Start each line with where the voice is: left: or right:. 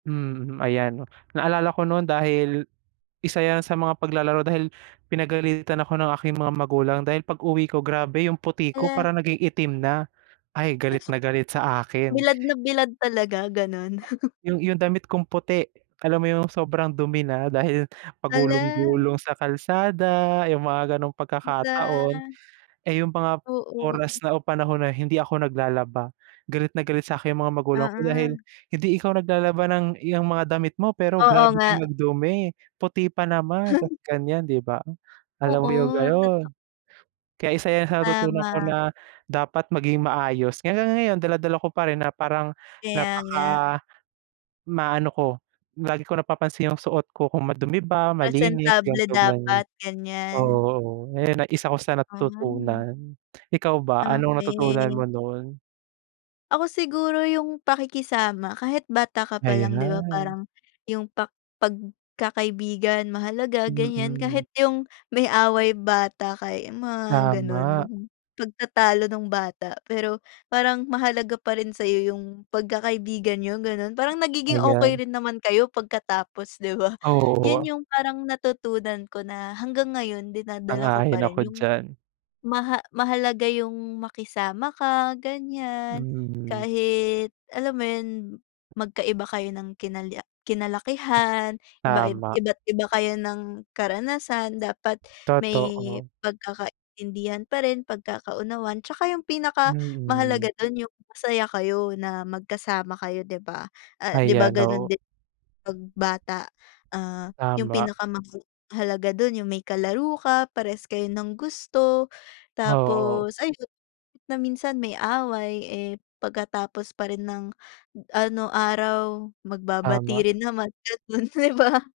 right: Mm, ayan naalala ko no'n dahil isa 'yan sa mga paglalaro, dahil pinagalitan ako ng aking mga magulang dahil pag-uwi ko grabe yung puti ko
left: Hala.
right: parang naging itim na. Ay, galit na galit sa akin.
left: Bilad na bilad talaga gano'n.
right: Yung yung damit kong puti alam mo yung sobrang dumi na dahil
left: Hala!
right: pagulong-gulong sa kalsada yung mga gano'ng pagkakataon.
left: Hala.
right: Eh, yung mga
left: Oo.
right: oras na o panahon na hindi ako naglalaba, galit na galit sa'kin yung mga magulang ko dahil,
left: Mm.
right: "Hindi ikaw naglalaba ng 'yang mga damit mo pero
left: Oo,
right: grabe ka
left: nga.
right: magdumi puti pa naman tapos gan'yan," diba, alam mo yung
left: Oo, totoo.
right: gano'n. Kaya isa sa natutunan ko
left: Tama.
right: na dapat maging maayos kaya hanggang ngayon dala-dala ko parin na parang
left: Kaya nga.
right: napaka maano ko lagi ko napapansin yung suot ko kung madumi ba, malinis
left: Presentable
right: ganito gano'n.
left: dapat gan'yan.
right: Oo, eh, na isa ko sa
left: Hmm.
right: natutunan, ikaw ba anong natutunan
left: Okey.
right: mo no'n?
left: Ako siguro yung pakikisama kahit bata ka pa lang 'di ba
right: Ayan.
left: parang yung pak pagkakaibigan mahalaga gan'yan
right: Mm.
left: kahit yung may away bata kay mga gano'n.
right: Tama.
left: Pagtatalo nung bata pero parang mahalaga pa rin sa'yo yung pagkakaibigan niyo gano'n, parang nagiging okey
right: Ayan.
left: rin naman kayo pagkatapos, 'di ba? 'Yon
right: Oo.
left: yung parang natutunan ko na hanggang ngayon dinadala ko
right: Sang-ayon
left: pa rin
right: ako
left: yung
right: diyan.
left: maha mahalaga yung makisama ka gan'yan,
right: Mm.
left: kahit alam mo 'yon, magkaiba kayo ng kinal kinalakihan, iba
right: Tama.
left: iba't iba kayo ng karanasan, dapat may
right: Totoo.
left: pagkakaintindihan pa rin pagkakaunawan tsaka yung pinakamahalaga
right: Mm.
left: dun yung masaya kayo na magkasama kayo, 'di ba? Ah, 'di
right: Ay,
left: ba gano'n
right: ano.
left: din pag bata, ah, yung
right: Tama.
left: pinakamahalaga do'n yung may kalaro ka, parehas kayo ng gusto
right: Oo, oo.
left: tapos ayun na minsan may away, eh, pagkatapos pa rin ng ano, araw
right: Tama.
left: magbabati rin naman gano'n 'di ba?